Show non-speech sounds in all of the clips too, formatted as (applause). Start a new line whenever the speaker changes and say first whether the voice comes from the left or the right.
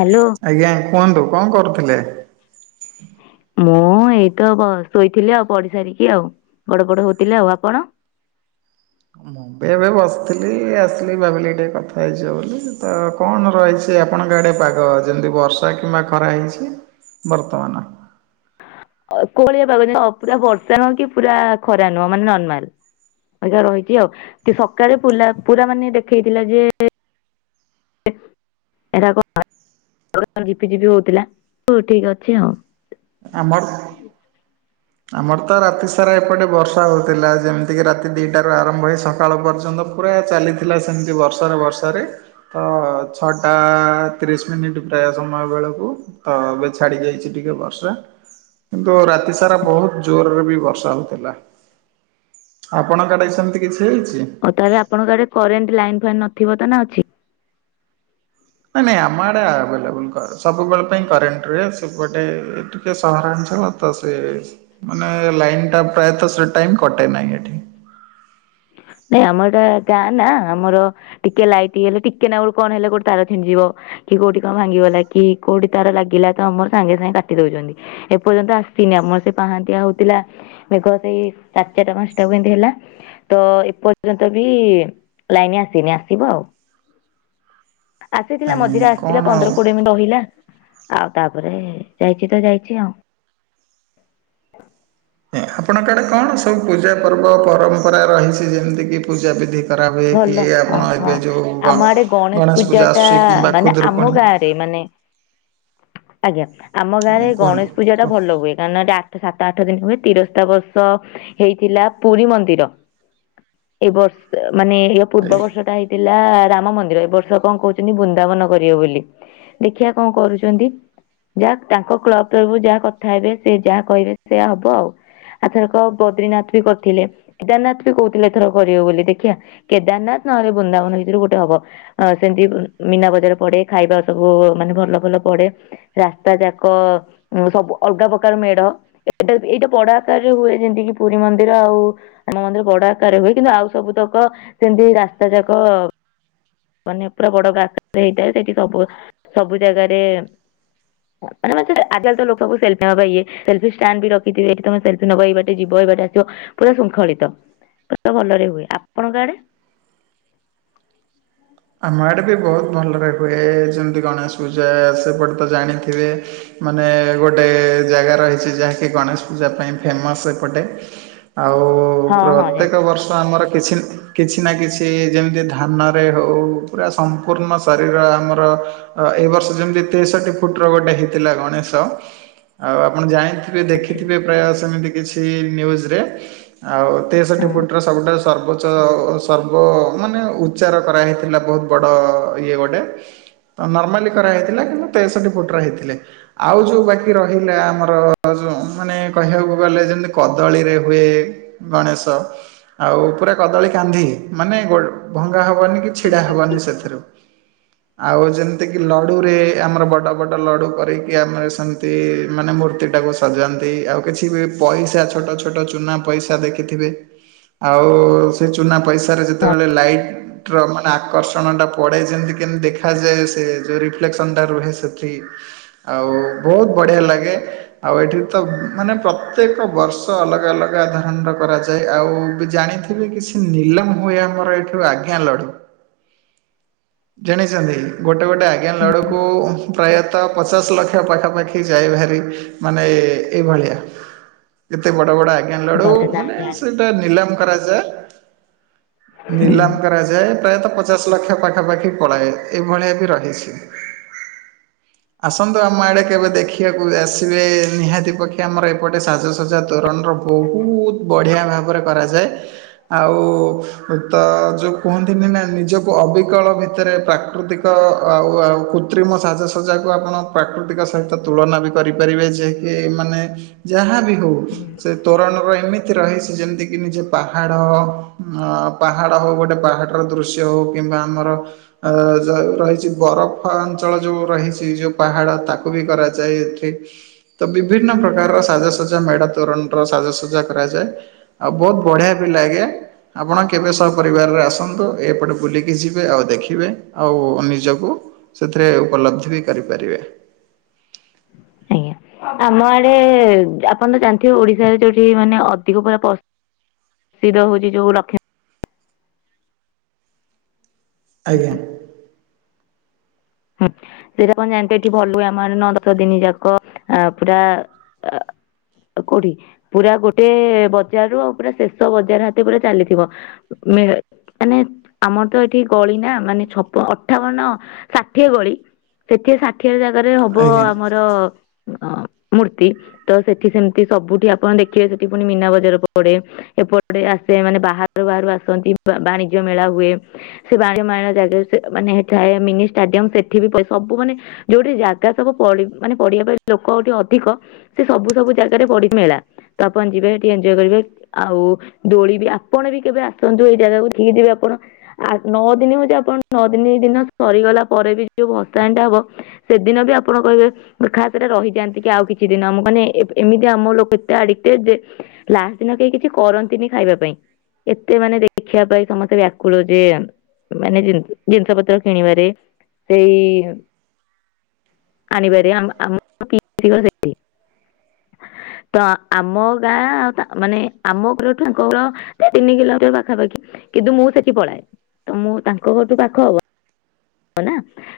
left: Hello.
right: ଆଜ୍ଞା କୁହନ୍ତୁ କଣ କରୁଥିଲେ?
left: ମୁଁ ଏଇତ ଶୋଇଥିଲି ଆଉ ପଢି ସାରିକି ଆଉ ଗଡ ପଡ଼ ହଉଥିଲି ଆଉ ଆପଣ?
right: ମୁଁ ଏ ଏବେ ବସିଥିଲି ଆସିଲି ଭାବିଲି ଟିକେ କଥା ହେଇଯିବା ବୋଲି ତ କଣ ରହିଛି ଯେ ଆପଣଙ୍କ ଆଡ଼େ ପାଗ ଯେମିତି ବର୍ଷା କିମ୍ବା ଖରା ହେଇଛି ବର୍ତ୍ତମାନ।
left: କୋହଳିଆ ପାଗ ପୁରା ବର୍ଷା ନୁହଁ କି ପୁରା ଖରା ନୁହଁ ମାନେ ନର୍ମାଲ। ଏଇା ରହିଛି ଆଉ କି ସକାଳେ ପ ପୁରା ମାନେ ଦେଖେଇଥିଲା ଯେ ଏରା କଣ ଝିପି ଝିପି ହଉଥିଲା ହଉ ଠିକ ଅଛି ହଉ।
right: ଆମର ଆମର ତ ରାତି ସାରା ଏପଟେ ବର୍ଷା ହେଉଥିଲା ଯେମିତିକି ରାତି ଦିଟାରୁ ଆରମ୍ଭ ହେଇ ସକାଳ ପର୍ଯ୍ୟନ୍ତ ପୁରା ଚାଲିଥିଲା ସେମିତି ବର୍ଷାରେ ବର୍ଷାରେ। ତ ଛଅଟା ତିରିଶ ମିନିଟ୍ ପ୍ରାୟ ସମୟ ବେଳକୁ ତ ଏବେ ଛାଡି ଯାଇଛି ଟିକେ ବର୍ଷା କିନ୍ତୁ ରାତି ସାରା ବହୁତ ଜୋରରେ ବି ବର୍ଷା ହଉଥିଲା ଆପଣଙ୍କ ଆଡେ ସେମିତି କିଛି ହେଇଛି?
left: ହଉ ତାହେଲେ ଆପଣଙ୍କ ଆଡେ କରେଣ୍ଟ ଲାଇନ ଫାଇନ୍ ନଥିବ ତ ନା ଅଛି।
right: ନାଇଁ ନାଇଁ ଆମ ଆଡେ ଆଭେଲେବୁଲ୍ ସବୁବେଳେ ପାଇଁ କରେଣ୍ଟ ସେପଟେ ଟିକେ ସହରାଞ୍ଚଳ ତ ସେ ମାନେ ଲାଇନ୍ଟା ପ୍ରାୟତ ସେ ଟାଇମ୍ କଟେ ନାହିଁ ଏଠି।
left: ନାଇଁ ଆମର ଏଟ ଗାଁ ନା ଆମର ଟିକେ ଲାଇଟ୍ ହେଲେ ଟିକେ ନା ଗୋଟେ କଣ ହେଲେ ଗୋଟେ ତାର ଛିଣ୍ଡ ଯିବ କି କୋଉଠି କଣ ଭାଙ୍ଗିଗଲା କି କୋଉଠି ତାର ଲାଗିଲା ତ ଆମର ସାଙ୍ଗେ ସାଙ୍ଗେ କାଟି ଦଉଛନ୍ତି। ଏପର୍ଯ୍ୟନ୍ତ ଆସିନି ଆମର ସେ ପାହାଣ୍ଡିଆ ହଉଥିଲା ମେଘ ସେଇ ଚାରି ଚାରିଟା ପାଞ୍ଚଟାକୁ କେମିତି ହେଲା ତ ଏ ପର୍ଯ୍ୟନ୍ତ ବି ଲାଇନ ଆସିନି ଆସିବ ଆଉ। ଆସିଥିଲା
right: ଆଜ୍ଞା
left: ମଝିରେ ଆସିଥିଲା
right: କଣ
left: ପନ୍ଦର କୋଡିଏ ମିନିଟ ରହିଲା ଆଉ ତାପରେ ଯାଇଛି ତ ଯାଇଛି ଆଉ।
right: ଆପଣଙ୍କ ଆଡେ କଣ ସବୁ ପୂଜା ପର୍ବ ପରମ୍ପରା ରହିଛି ଯେମିତିକି ପୂଜାବିଧି। କରାବେଏ
left: ଭଲ
right: କି
left: ହଁ
right: ଆପଣ
left: ହଁ।
right: ଏବେ ଯୋଉ
left: ଆମ ଆଡେ
right: ଗଣେଶ ପୂଜା ଆସୁଛି କିମ୍ବା ଖୁଦୁରୁକୁଣି।
left: ସେଇମାନେ ଆଜ୍ଞା। ଆମ
right: ଆଜ୍ଞା
left: ଗାଁରେ
right: କୁହନ୍ତୁ
left: ଗଣେଶ ପୂଜାଟା
right: କୁହନ୍ତୁ
left: ଭଲ ହୁଏ। କ ଆଠ ସାତ ଆଠ ଦିନ ହୁଏ ତିରସ୍ତା ବର୍ଷ ହେଇଥିଲା ପୁରୀ ମନ୍ଦିର। ଏଇ ବର୍ଷ ମାନେ ୟା ପୂର୍ବ
right: ଆଜ୍ଞା।
left: ବର୍ଷଟା ହେଇ ଥିଲା ରାମ ମନ୍ଦିର, ଏ ବର୍ଷ କଣ କହୁଛନ୍ତି ବୃନ୍ଦାବନ କରିବେ ବୋଲି। ଦେଖିଆ କଣ କରୁଚ ଚନ୍ତି, ଯାହା ତାଙ୍କ କ୍ଲବ ତରଫରୁ ଯାହା କଥା ହେବେ, ସେ ଯାହା କହିବେ ସେୟା ହବ ଆଉ। ଆରଥରକ ବଦ୍ରିନାଥ ବି କରିଥିଲେ, କେଦାରନାଥ ବି କହୁଥିଲେ ଏଥରକ କରିବେ ବୋଲି। ଦେଖିଆ କେଦାରନାଥ ନହେଲେ ବୃନ୍ଦାବନ ଭିତରୁ ଗୋଟେ ହବ। ଅ ସେମିତି ମୀନା ବଜାର ପଡେ, ଖାଇବା ସବୁ ମାନେ ଭଲ ଭଲ ପଡେ, ରାସ୍ତା ଯାକ ସବୁ ଅଲଗା ପ୍ରକାର ମେଢ। ଏଇଟା ଏଇଟା ବଡ ଆକାରରେ ହୁଏ ଯେମତିକିି ପୁରୀ ମନ୍ଦିର ଆଉ ଆମ ମନ୍ଦିର ବଡ ଆକାରରେ ହୁଏ କିନ୍ତୁ ଆଉ ସବୁତକ ସେମତି ରାସ୍ତା ଯାକ ମାନେ ପୁରା ବଡ ଗାତଟେ ହେଇଥାଏ, ସେଠି ସବୁ ସବୁ ଜାଗାରେ ମାନେ ଆଜିକାଲି ତ ଲୋକ ସେଲ୍ଫି ନବା ପାଇଁ ଇଏ। ସେଲ୍ଫି ଷ୍ଟାଣ୍ଡ ବି ରଖିଥିବେ ତମେ ସେଲଫି ନବ ଏଇ ବାଟେ, ଯିବ ଏଇ ବାଟେ, ଆସିବ ପୁରା ଶୃଙ୍ଖଳିତ, ପୁରା ଭଲରେ ହୁଏ। ଆପଣଙ୍କ ଆଡେ?
right: ଆମ ଆଡ଼େ ବି ବହୁତ ଭଲରେ ହୁଏ। ଯେମିତି ଗଣେଶ ପୂଜା ସେପଟେ ତ ଜାଣିଥିବେ ମାନେ ଗୋଟେ ଜାଗା ରହିଛି, ଯାହାକି ଗଣେଶ ପୂଜା ପାଇଁ ଫେମସ ଏପଟେ। ଆଉ
left: ହଁ ହଁ
right: ପ୍ରତ୍ୟେକ
left: ଜାଣିଛି
right: ବର୍ଷ ଆମର କିଛି ନ କିଛି ନା କିଛି ଯେମତି ଧାନରେ ହେଉ, ପୁରା ସମ୍ପୂର୍ଣ୍ଣ ଶରୀର ଆମର ଏଇ ବର୍ଷ ଯେମିତି ତେଷଠି ଫୁଟର ଗୋଟେ ହେଇଥିଲା ଗଣେଶ। ଆଉ ଆପଣ ଜାଣିଥି ଥିବେ,
left: ଆଛା
right: ଦେଖିଥିବେ, ପ୍ରାୟ ସେମିତି କିଛି ନ୍ୟୁଜରେ ଆଉ ତେଷଠି ଫୁଟର ସବୁଟା ସର୍ବୋଚ୍ଚ ସର୍ବ ମାନେ ଉଚ୍ଚାର କରାହେଇଥିଲା ବହୁତ ବଡ ଇଏ ଗୋଟେ। ନର୍ମାଲି କରାହେଇଥିଲା କିନ୍ତୁ ତେଷଠି ଫୁଟର ହେଇଥିଲେ। ଆଉ ଯୋଉ ବାକି ରହିଲା ଆମର ଯୋଉ ମାନେ କହିଆକୁ ଗଲେ ଯେମିତି କଦଳୀରେ ହୁଏ ଗଣେଶ। ଆଉ ପୁରା କଦଳୀ କାନ୍ଧି, ମାନେ ଗୋ ଭଙ୍ଗା ହବନି କି ଛିଡା ହବନି ସେଥିରୁ।
left: ହ
right: ଆଉ ଯେମତିକି ଲଡ଼ୁରେ, ଆମର ବଡ଼ ବଡ଼ ଲଡ଼ୁ କରେଇକି ଆମର ସେମତି ମାନେ ମୂର୍ତ୍ତିଟାକୁ ସଜାନ୍ତି, ଆଉ କିଛି ବି ପଇସା ଛୋଟ ଛୋଟ ଚୁନା ପଇସା ଦେଖିଥିବେ ଆଉ ସେ ଚୁନା ପଇସାରେ
left: ହଁ
right: ଯେତେବେଳେ ଲାଇଟ୍ ମାନେ ଆକର୍ଷଣଟା ପଡେ ଯେମତି କେମତି ଦେଖାଯାଏ ସେ ଯୋଉ ରିଫ୍ଲେକ୍ସନଟା ରୁହେ ସେଠି ଆଉ ବହୁତ ବଢ଼ିଆ ଲାଗେ ଆଉ ଏଠି ତ ମାନେ ପ୍ରତ୍ୟେକ ବର୍ଷ ଅଲଗା ଅଲଗା ଧରଣର କରାଯାଏ। ଆଉ ବି ଜାଣିଥା ଥିବେ କିଛି ନିଲାମ ହୁଏ ଆମର ଏଠୁ ଆଜ୍ଞା ଲଢୁ। ଜାଣିଛନ୍ତି, ଗୋଟେ ଗୋଟେ ଆଜ୍ଞା ଲଡୁକୁ ପ୍ରାୟତଃ ପଚାଶ ଲକ୍ଷ ପାଖାପାଖି ଯାଏ ଭାରି ମାନେ ଏଇଭଳିଆ। କେତେ ବଡ଼ ବଡ଼ ଆଜ୍ଞା ଲଡୁ
left: ଭଲରେ ନା
right: ମାନେ ସେ
left: ଜାଣିନି
right: ଇଟା ନିଲାମ କରାଯାଏ,
left: ହୁଁ
right: ନିଲାମ କରାଯାଏ ପ୍ରାୟତଃ ପଚାଶ ଲକ୍ଷ ପାଖାପାଖି ପଳାଏ, ଏଇଭଳିଆ ବି ରହିଛି। ଆସନ୍ତୁ ଆମ ଆଡେ କେବେ ଦେଖି ଦେଖିଆକୁ ଆସିବେ ନିହାତି ପକ୍ଷେ ଆମର ଏପଟେ ସାଜସଜ୍ଜା ତୋରଣର ବହୁତ ବଢ଼ିଆ ଭାବରେ କରାଯାଏ ଆଉ ତ ଯୋଉ ଦିନେ ନା ନିଜକୁ ଅବିକଳ ଭିତରେ ପ୍ରାକୃତିକ ଆଉ ଆଉ କୃତ୍ରିମ ସାଜସଜ୍ଜାକୁ ଆପଣ ପ୍ରାକୃତିକ ସହିତ ତୁଳନା ବି କରିପାରିବେ, ଯେ କିି ଏହି ମାନେ ଯାହା ବି ହଉ,
left: ହୁଁ
right: ସେ ତୋରଣର ଏମିତି ରହିଛି ଯେମତିକି ନିଜେ ପାହାଡ, ଆ ପାହାଡ ହଉ ଗୋଟେ ପାହାଡ଼ର ଦୃଶ୍ୟ ହଉ କିମ୍ବା ଆମର ଅ ଯ ରହିଛି ବରଫ ଅଞ୍ଚଳ ଯୋଉ ରହିଛି ଯୋଉ ପାହା ଡ଼ ତାକୁ ବି କରାଯାଏ ଏଠି। ତ ବିଭିନ୍ନ ପ୍ରକାରର ସାଜାସଜା ମେଢା ତୋରଣର ସାଜାସଜା କରାଯାଏ। ଆଉ ବହୁତ ବଢ଼ିଆ ବି ଲାଗେ ଆପଣ କେବେ ସହ ପରିବାରରେ ଆସ ନ୍ତୁ ଏପଟେ ବୁଲିକି ଯିବେ ଆଉ ଦେଖିବେ ଆଉ ନିଜକୁ ସେଥିରେ ଉପଲବ୍ଧି ବି କରିପାରିବେ।
left: ଆଜ୍ଞା। ଆମ ଆଡେ ଆପଣ ତ ଜାଣିଥିବେ ଓଡିଶାରେ ଯୋଉଠି ମାନେ ଅଧିକ ପୁରା ପ ସିଦ୍ଧ ହଉଛି ଯୋଉ ଲକ୍ଷେ
right: ଆଜ୍ଞା।
left: ହୁଁ ସେଇଟାପଣ ଜାଣିଥେ ଏଠି ଭଲ ହୁଏ ଆମର ନଅ ଦଶ ଦିନି ଯାକ ଆ ପୁରା ଆ କୋଉଠି ପୁରା ଗୋଟେ ବଜାରରୁୁ ଆଉ ପୁରା ଶେଷ ବଜାର ହାତ ପୁରା ଚାଲିଥିବ। ମାନେ ଆମର ତ ଏଠି ଗଳି ନା ମାନେ ଛପନ ଅଠାବନ ଷା ଷାଠିଏ ଗଳି ସେଠି ଷାଠିଏ ଜାଗାରେ ହବ
right: ଆଜ୍ଞା।
left: ଆମର ଅ ମୂର୍ତ୍ତି ତ ସେଠି ସେମିତି ସବୁଠି ଆପଣ ଦେଖିବେ ସେଠି ପୁଣି ମୀନା ବଜାର ପଡେ। ଏପଟେ ଆସେ ମାନେ ବାହାରୁ ବାହାରୁ ଆସନ୍ତି ବାଣିଜ ମେଳା ହୁଏ। ସେ ବାଣିଜ ମେଳା ଜାଗା ମାନେ ଏ ମିନି ଷ୍ଟାଡିୟମ ସେଠି ବି ପ ସବୁ ମାନେ ଯୋଉଠି ଜାଗା ସବୁ ମାନେ ପଢିବା ପାଇଁ ଲୋକଠି ଅଧିକ ସେ ସବୁ ସବୁ ଜାଗାରେ ପଡି ମେଳା ତ ଆପଣ ଯିବେ ଟିକେ ଏନ୍ଜୟ କରିବେ। ଆଉ ଦୋଳି ବି ଆପଣ ବି କେବେ ଆସନ୍ତୁ ଏଇ ଜାଗାକୁ ଠିକି ଯିବେ ଆପଣ ଆ ନଅ ଦିନ ହଉଛି ଆପଣ ନଅ ଦିନି ଦିନ ସରିଗଲା ପରେ ବି ଯୋଉ ବର୍ଷାଣି ଟା ହବ ସେଦିନ ବି ଆପଣ କହିବେ ଖା ସେଟା ରହିଯାଆନ୍ତି କି ଆଉ କିଛି ଦିନ ଆମ ମାନେ ଏମିତି ଆମ ଲୋକ ଏତେ ଆଡିକଟେ ଯେ ଲାଷ୍ଟ ଦିନ କେହି କିଛି କରନ୍ତିନି ଖାଇବା ପାଇଁ। ଏତେ ମାନେ ଦେଖିବା ପାଇଁ ସମସ୍ତେ ବ୍ୟାକୁଳ ଯେ ମାନେ ଜିନିଷ ପତ୍ର କିଣିବାରେ। ସେଇ ଆଣିିବରେ ଆ ଆମ ପି (inaudible) ତ ଆମ ଗାଁ ଆଉ ମାନେ ଆମ ଘର ଙ୍କର ତିନି କିଲୋମିଟର ପାଖାପାଖି। କିନ୍ତୁ ମୁଁ ସେଠି ପଳାଏ ତ ମୁଁ ତାଙ୍କ ଘରଠୁ ପାଖ ହବ। ହ ନା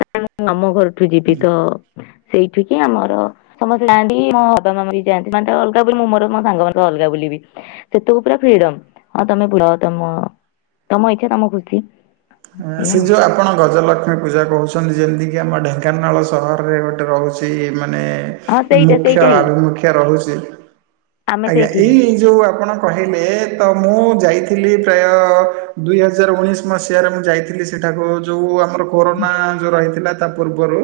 left: କାର ଆମ ଘରଠୁ ଯିବି ତ ସେଇଠିକି ଆମର ସମସ୍ତେ ଯାଆନ୍ତି ମୋ ବାବା ମାମ ବି ଯାଆନ୍ତି ମାନେ ଅଲଗା ବୋଲି ମୁଁ ମୋର ମୋ ସାଙ୍ଗ ମାନଙ୍କ ଅଲଗା ବୁଲିବି। ସେତକ ପୁରା ଫ୍ରିଡମ ହଁ ତମେ ପୁର ତମ ତମ ଇଛା ତମ ଖୁସି। ଏଇଆ
right: ସେ
left: ଆଉ
right: ଯୁଆ ଆପଣ ଗଜଲକ୍ଷ୍ମୀ ପୂଜା କହୁଛନ୍ତି ଯେମିତିକି ଆମ ଢେଙ୍କାନାଳ ସହରରେ ଗୋଟେ ରହୁଛି ମାନେ
left: ହଁ ସେଇଟା
right: ମୁଖ୍ୟ
left: ସେଇଟା ହିଁ
right: ଆଭିମୁଖ୍ୟ ରହୁଛି।
left: ଆମେ
right: ଆଜ୍ଞା
left: ସେଇଠିକି
right: ଏଇଇ ଯୋଉ ଆପଣ କହିଲେ ତ ମୁଁ ଯାଇଥିଲି ପ୍ରାୟ ଦୁଇ ହଜାର ଉଣେଇଶ ମସି ହାରେ ମୁଁ ଯାଇଥିଲି ସେଠାକୁ ଯୋଉ ଆମର କୋରୋନା ଯୋଉ ରହିଥିଲା ତା ପୂର୍ବରୁ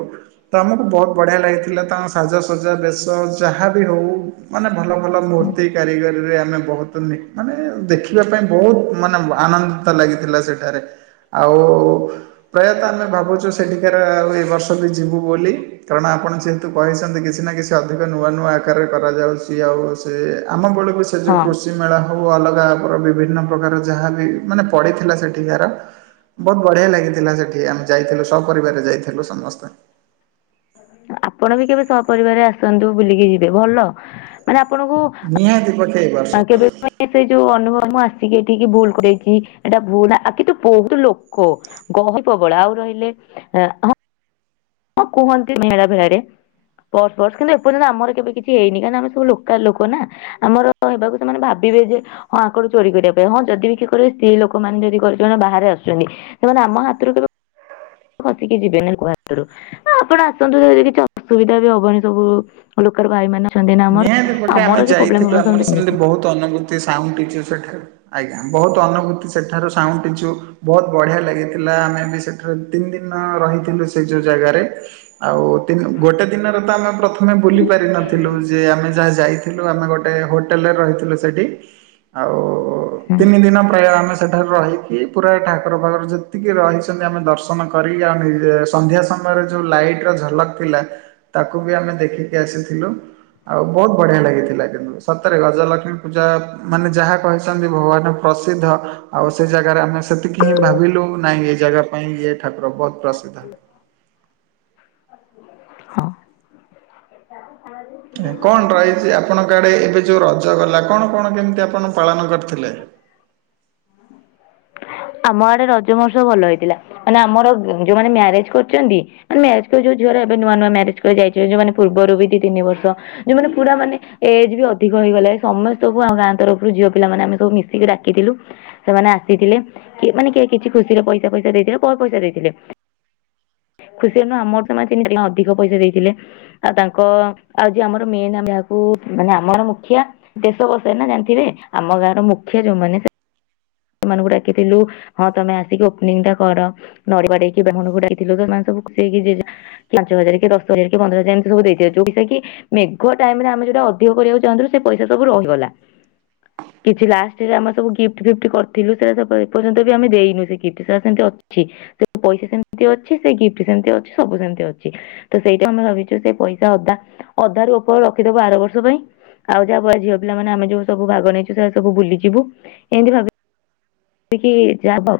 right: ତ ଆମକୁ ବହୁତ ବଢ଼ିଆ ଲାଗିଥିଲା ତାଙ୍କ ସାଜସଜା ବେଶ ଯାହା ବିି ହଉ ମାନେ ଭଲ ଭଲ ମୂର୍ତ୍ତି କାରିଗରୀରେ ଆମେ ବହୁତ ନି ମାନେ ଦେଖିବା ପାଇଁ ବହୁତ ମାନେ ଆନନ୍ଦିତ ଲାଗିଥିଲା ସେଠାରେ। ଆଉ ପ୍ରାୟତଃ ଆମେ ଭାବୁଛୁ ସେଠିକାର ଆଉ ଏ ବର୍ଷ ବି ଯିବୁ ବୋଲି। କାରଣ ଆପଣ ଯେହେତୁ କହିଛନ୍ତି। କିଛି ନା କିଛି ଅଧିକ ନୂଆ ନୂଆ ଆକାରରେ କରାଯାଉଛି। ଆଉ ସେ ଆମ ବେଳକୁ ସେ ସେ ଯୋଉ
left: ହଁ
right: କୃଷି ମେଳ ହଉ ଅଲଗା ବିଭିନ୍ନ ପ୍ରକାର ଯାହାବି ମାନେ ପଡିଥିଲା ସେଠିକାର। ବହୁତ ବଢିଆ ଲାଗିଥିଲା ସେଠି ଆମେ ଯାଇଥିଲୁ ସବୁ ପରିବାରରେ ଯାଇଥିଲୁ ସମସ୍ତେ।
left: ଆପଣ ବି କେବେ ସପରିବାର ଆସନ୍ତୁ ବୁଲିକି ଯିବେ ଭଲ। ମାନେ ଆପଣଙ୍କୁ
right: ନିହାତି ପକେଇବା।
left: ଆ କେବେ ସେ ଯୋଉ ଅନୁଭବ ମୁଁ ଆସିକି ଏଠିକି ଭୁଲ କରଛି ଏଇଟା ଭୁଲ ଆ କି ତୁ ବହୁତ ଲୋକ। ଗହଳି ପ୍ରବଳ ଆଉ ରହିଲେ ହଁ ହଁ କୁହନ୍ତି ମେଳା ଭେଳାରେ ପରର୍ସ ବର୍ସ କିନ୍ତୁ ଏର୍ଯ୍ୟନ୍ତ ଆମର କେବେ କିଛି ଏଇନି କାହିଁକ ଆମ ସବୁ ଲୋକାଲ ଲୋକ ନା। ଆମର ହେବାକୁ ସେମାନେ ଭାବିବେ ଯେ ହଁ ଆଙ୍କରୁୁ ଚୋରି କରିବା ପାଇଁ ହଁ ଯଦି ବି କିଏ କରେ ସ୍ତ୍ରୀ ଲୋକମାନେ ଯଦି କରେ କରୁଛନ୍ତି ବାହାରେ ଆସୁଛନ୍ତି। ସେମାନେ ଆମ ହାତରୁ କେବେ (inaudible) ଖସିକି ଯିବେନି କୁହା। ତରୁ ଆପଣ ଆସନ୍ତୁ ଯଦି କିଛି ଅସୁବିଧା ବି ହବନି ସବୁ ଲୋକାଲ୍ ଭାଇ ମାନେ ଅଛନ୍ତି ନା ଆମର
right: ନିହାତି ଗୋଟେ ଆମେ
left: ଆମର ବି
right: ଯାଇଥିଲୁ
left: ପ୍ରବ୍ଲେମ
right: ଆମର ସେମିତି
left: (unintelligible)
right: ବହୁତ ଅନୁଭୂତି ସାଉଁଟିଛୁ ସେଠାରୁ ଆଜ୍ଞା ବହୁତ ଅନୁଭୂତି ସେଠାରୁୁ ସାଉଁଟିଛୁ ବହୁତ ବଢିଆ ଲାଗିଥିଲା। ଆମେ ବି ସେଠରେ ତିନି ଦିନ ରହିଥିଲୁ ସେ ଯୋଉ ଜାଗାରେ। ଆଉ ତିନ ଗୋଟେ ଦିନରେ ତ ଆମେ ପ୍ରଥମେ ବୁଲି ପାରିିନଥିଲୁ। ଆମେ ଯାହା ଯାଇଥିଲୁ ଆମେ ଗୋଟେ ହୋଟେଲରେ ରହିଥିଲୁ ସେଠି ଆଉ
left: ହୁଁ
right: ତିିନି ଦିନ ପ୍ରାୟ ଆମେ ସେଠାରେ ରହିକି ପୁରା ଠାକୁର ଫାକୁର ଯେତିକି ରହିଛନ୍ତି ଆମେ ଦର୍ଶନ କରିକି ଆଉ ନିଜେ ସନ୍ଧ୍ୟା ସମୟରେ ଯୋଉ ଲାଇଟ ର ଝଲକ୍ ଥିଲା ତାକୁ ବି ଆମେ ଦେଖିକି ଆସିଥିଲୁ। ଆଉ ବହୁତ ବଢ଼ିଆ ଲାଗିଥିଲା କିନ୍ତୁ ସତରେ ଗଜଲକ୍ଷ୍ମୀ ପୂଜା ମାନେ ଯାହା କହିଛନ୍ତି ଭଗବାନ। ପ୍ରସିଦ୍ଧ ଆଉ ସେ ଜାଗାରେ ଆମେ ସେତିକି ହିଁ ଭାବିଲୁ ନାଇ ଏ ଜାଗା ପାଇଁ ଇଏ ଠାକୁର ବହୁତ ପ୍ରସିଦ୍ଧ।
left: (inaudible) ହଁ (inaudible)
right: କଣ ରହିଚି ଆପଣଙ୍କ ଆଡ଼େ ଏବେ ଯୋଉ ରଜ ଗଲା କଣ କଣ କେମିତି ଆପଣ ପାଳନ କରିଥିଲେ?
left: ଆମ ଆଡେ ରଜମହୋତ୍ସବ ଭଲ ହେଇଥିଲା। ମାନେ ଆମର ଯୋଉମାନେ ମ୍ୟାରେଜ କରୁଚନ୍ତି ମ୍ୟାରେଜ କରି ଯଉ ଝିଅ ରା ଏବେ ନୂଆ ନୂଆ ମ୍ୟାରେଜ କରିଯାଇଥିବେ ଯଉ ମାନ ପୂର୍ବରୁ ବି ଦି ତିନି ବର୍ଷ ଯୋଉମାନେ ପୁରା ମାନେ ଏଜ୍ ବି ଅଧିକ ହେଇଗଲା ସମସ୍ତଙ୍କୁୁ ଆମ ଗାଁ ତରଫରୁ ଝିଅ ପିଲାମାନେେ ଆମେ ସବୁ ମିଶିକି ଡାକିଥିଲୁ। ସେମାନେ ଆସିଥିଲେ କି ମାନେ କି କିଛି ଖୁସିର ପଇସା ପଇସା ଦେଇଥିଲେ କମ ପଇସା ଦେଇଥିଲେ। ଖୁସି ରେ ନୁଅ ଆମର ତ ମାନେ ଅଧିକ ପଇସା ଦେଇଥିଲେ। ଆଉ ତାଙ୍କ ଆଉ ଯେ ଆମର ମେନ ଆମେ ଯାହାକୁ ମାନେ ଆମର ମୁଖିଆ ଦେଶ ବସେ ନା ଜାଣିଥିବେ ଆମ ଗାଁର ମୁଖ୍ୟା ଯୋଉମାନେ ସେମାନଙ୍କୁ ଡାକିଥିଲୁ ହଁ ତମେ ଆସିକି ଓପନିଂ ଟା କର। ନଡିିଆବଡେଇକି ବ୍ରାହ୍ମଣ କୁ ଡାକିଥିଲୁ ସେମାନେ ସବୁ ଖୁସି ହେଇକି ଯିଏ ଜା ପାଞ୍ଚ ହଜାର, କେ ଦଶ ହଜାର, କେ ପନ୍ଦର ହଜାର ଏମତି ସବୁ ଦେଇଦିଅ ଯୋଉକା କି ମେଘ ଟାଇମ ରେ ଆମେ ଯଉଟା ଅଧିକ କରିବାକୁ ଚାହୁଁଥିଲୁ ସେ ପଇସା ସବୁ ରହିଗଲା। କିଛି ଲାଷ୍ଟ ରେ ଆମେବୁ ଗିଫ୍ଟ ଫିଫ୍ଟ କରି ଥିଲୁ ସେଟା ଏପର୍ଯ୍ୟନ୍ତ ବି ଆମେ ଦେଇନୁ ସେ ଗିଫ୍ଟ ସଟା ସେମିତି ଅଛି। ସେ ପଇସା ସେମିତି ଅଛି। ସେ ଗିଫ୍ଟ ସେମିତି ଅଛି। ସବୁ ସେମିତି ଅଛି। ତ ସେଇଟା ଆମେ ଭାବିଛୁ ସେ ପଇସା ଅଦା ଅଧା ର ଉପର ରଖିଦବୁ ଆର ବର୍ଷ ପାଇଁ। ଆଉ ଯାହାବଏ ଓ ଝିଅ ପିଲା ମାନେ ଯୋଉ ସବୁ ଭାଗ ନେଇଛୁ ସେମାନେ ସବୁ ବୁଲିଯିବୁ ଏମିତି ଭାବୁ ଟି କି ଯା ହବ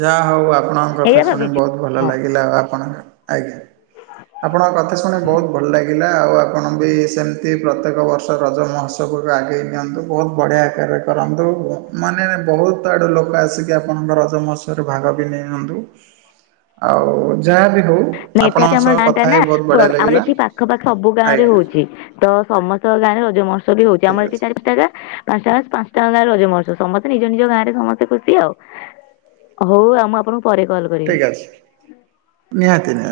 right: ଯାହା ହଉ ଆପଣଙ୍କ କଥା
left: ଏଇଆ
right: ଶୁଣି
left: ଭାବିଛୁ।
right: ବହୁତ ଭଲ ଲାଗିଲା ଆଉ ଆପଣ ଆଜ୍ଞା ଆପଣଙ୍କ କଥା ଶୁଣ ବହୁତ ଭଲ ଲାଗିଲା। ଗିଲା ଆଉ ଆପଣ ବି ସେମିତି ପ୍ରତ୍ୟେକ ବର୍ଷ ରଜ ମହୋତ୍ସବକୁ ଆଗେଇ ନିଅନ୍ତୁ ବହୁତ ବଢ଼ିଆ କରନ୍ତୁ ମାନେ ବହୁତ ଆଡୁ ଲୋକ ଆସିକି ଆପଣଙ୍କ ରଜମହୋତ୍ସଵ ଭାଗ ବି ନେଇ ନିଅନ୍ତୁ ଆଉ ଯାହା ବି ହଉ
left: ନେଟାଟି
right: ଆପଣଙ୍କ
left: ଆମ
right: ସହ
left: ଗାଁ ଟା
right: କଥା
left: ନା
right: ହେଇ ବହୁତ ବଢ଼ିଆ
left: ଆମର
right: ଲାଗିଲା।
left: ଏଠି ପାଖ ପାଖ ସବୁ ଗାଁ ରେ
right: ଆଜ୍ଞା
left: ହଉଛି। ତ ସମସ୍ତଙ୍କ ଗାଁରେ ରଜମହୋତ୍ସବ୍ ବି ହଉଚି
right: ଠିକ୍
left: ଆମର
right: ଅଛି
left: ଏଠି ଚାରି ପାଞ୍ଚାଟା ଗାଁ। ପାଞ୍ଚଟା ଗାଁ ପାଞ୍ଚଟା ଗାଁରେ ରଜମହୋତ୍ସବ ସମସ୍ତେ ନିଜ ନିଜ ଗାଁରେ ସମସ୍ତେ ଖୁସି ଆଉ। ହଉ ଆମ ଆପଣଙ୍କୁ ପରେ କଲ କରିବି।
right: ଠିକ ଅଛି ନିହାତି ନିହାତି।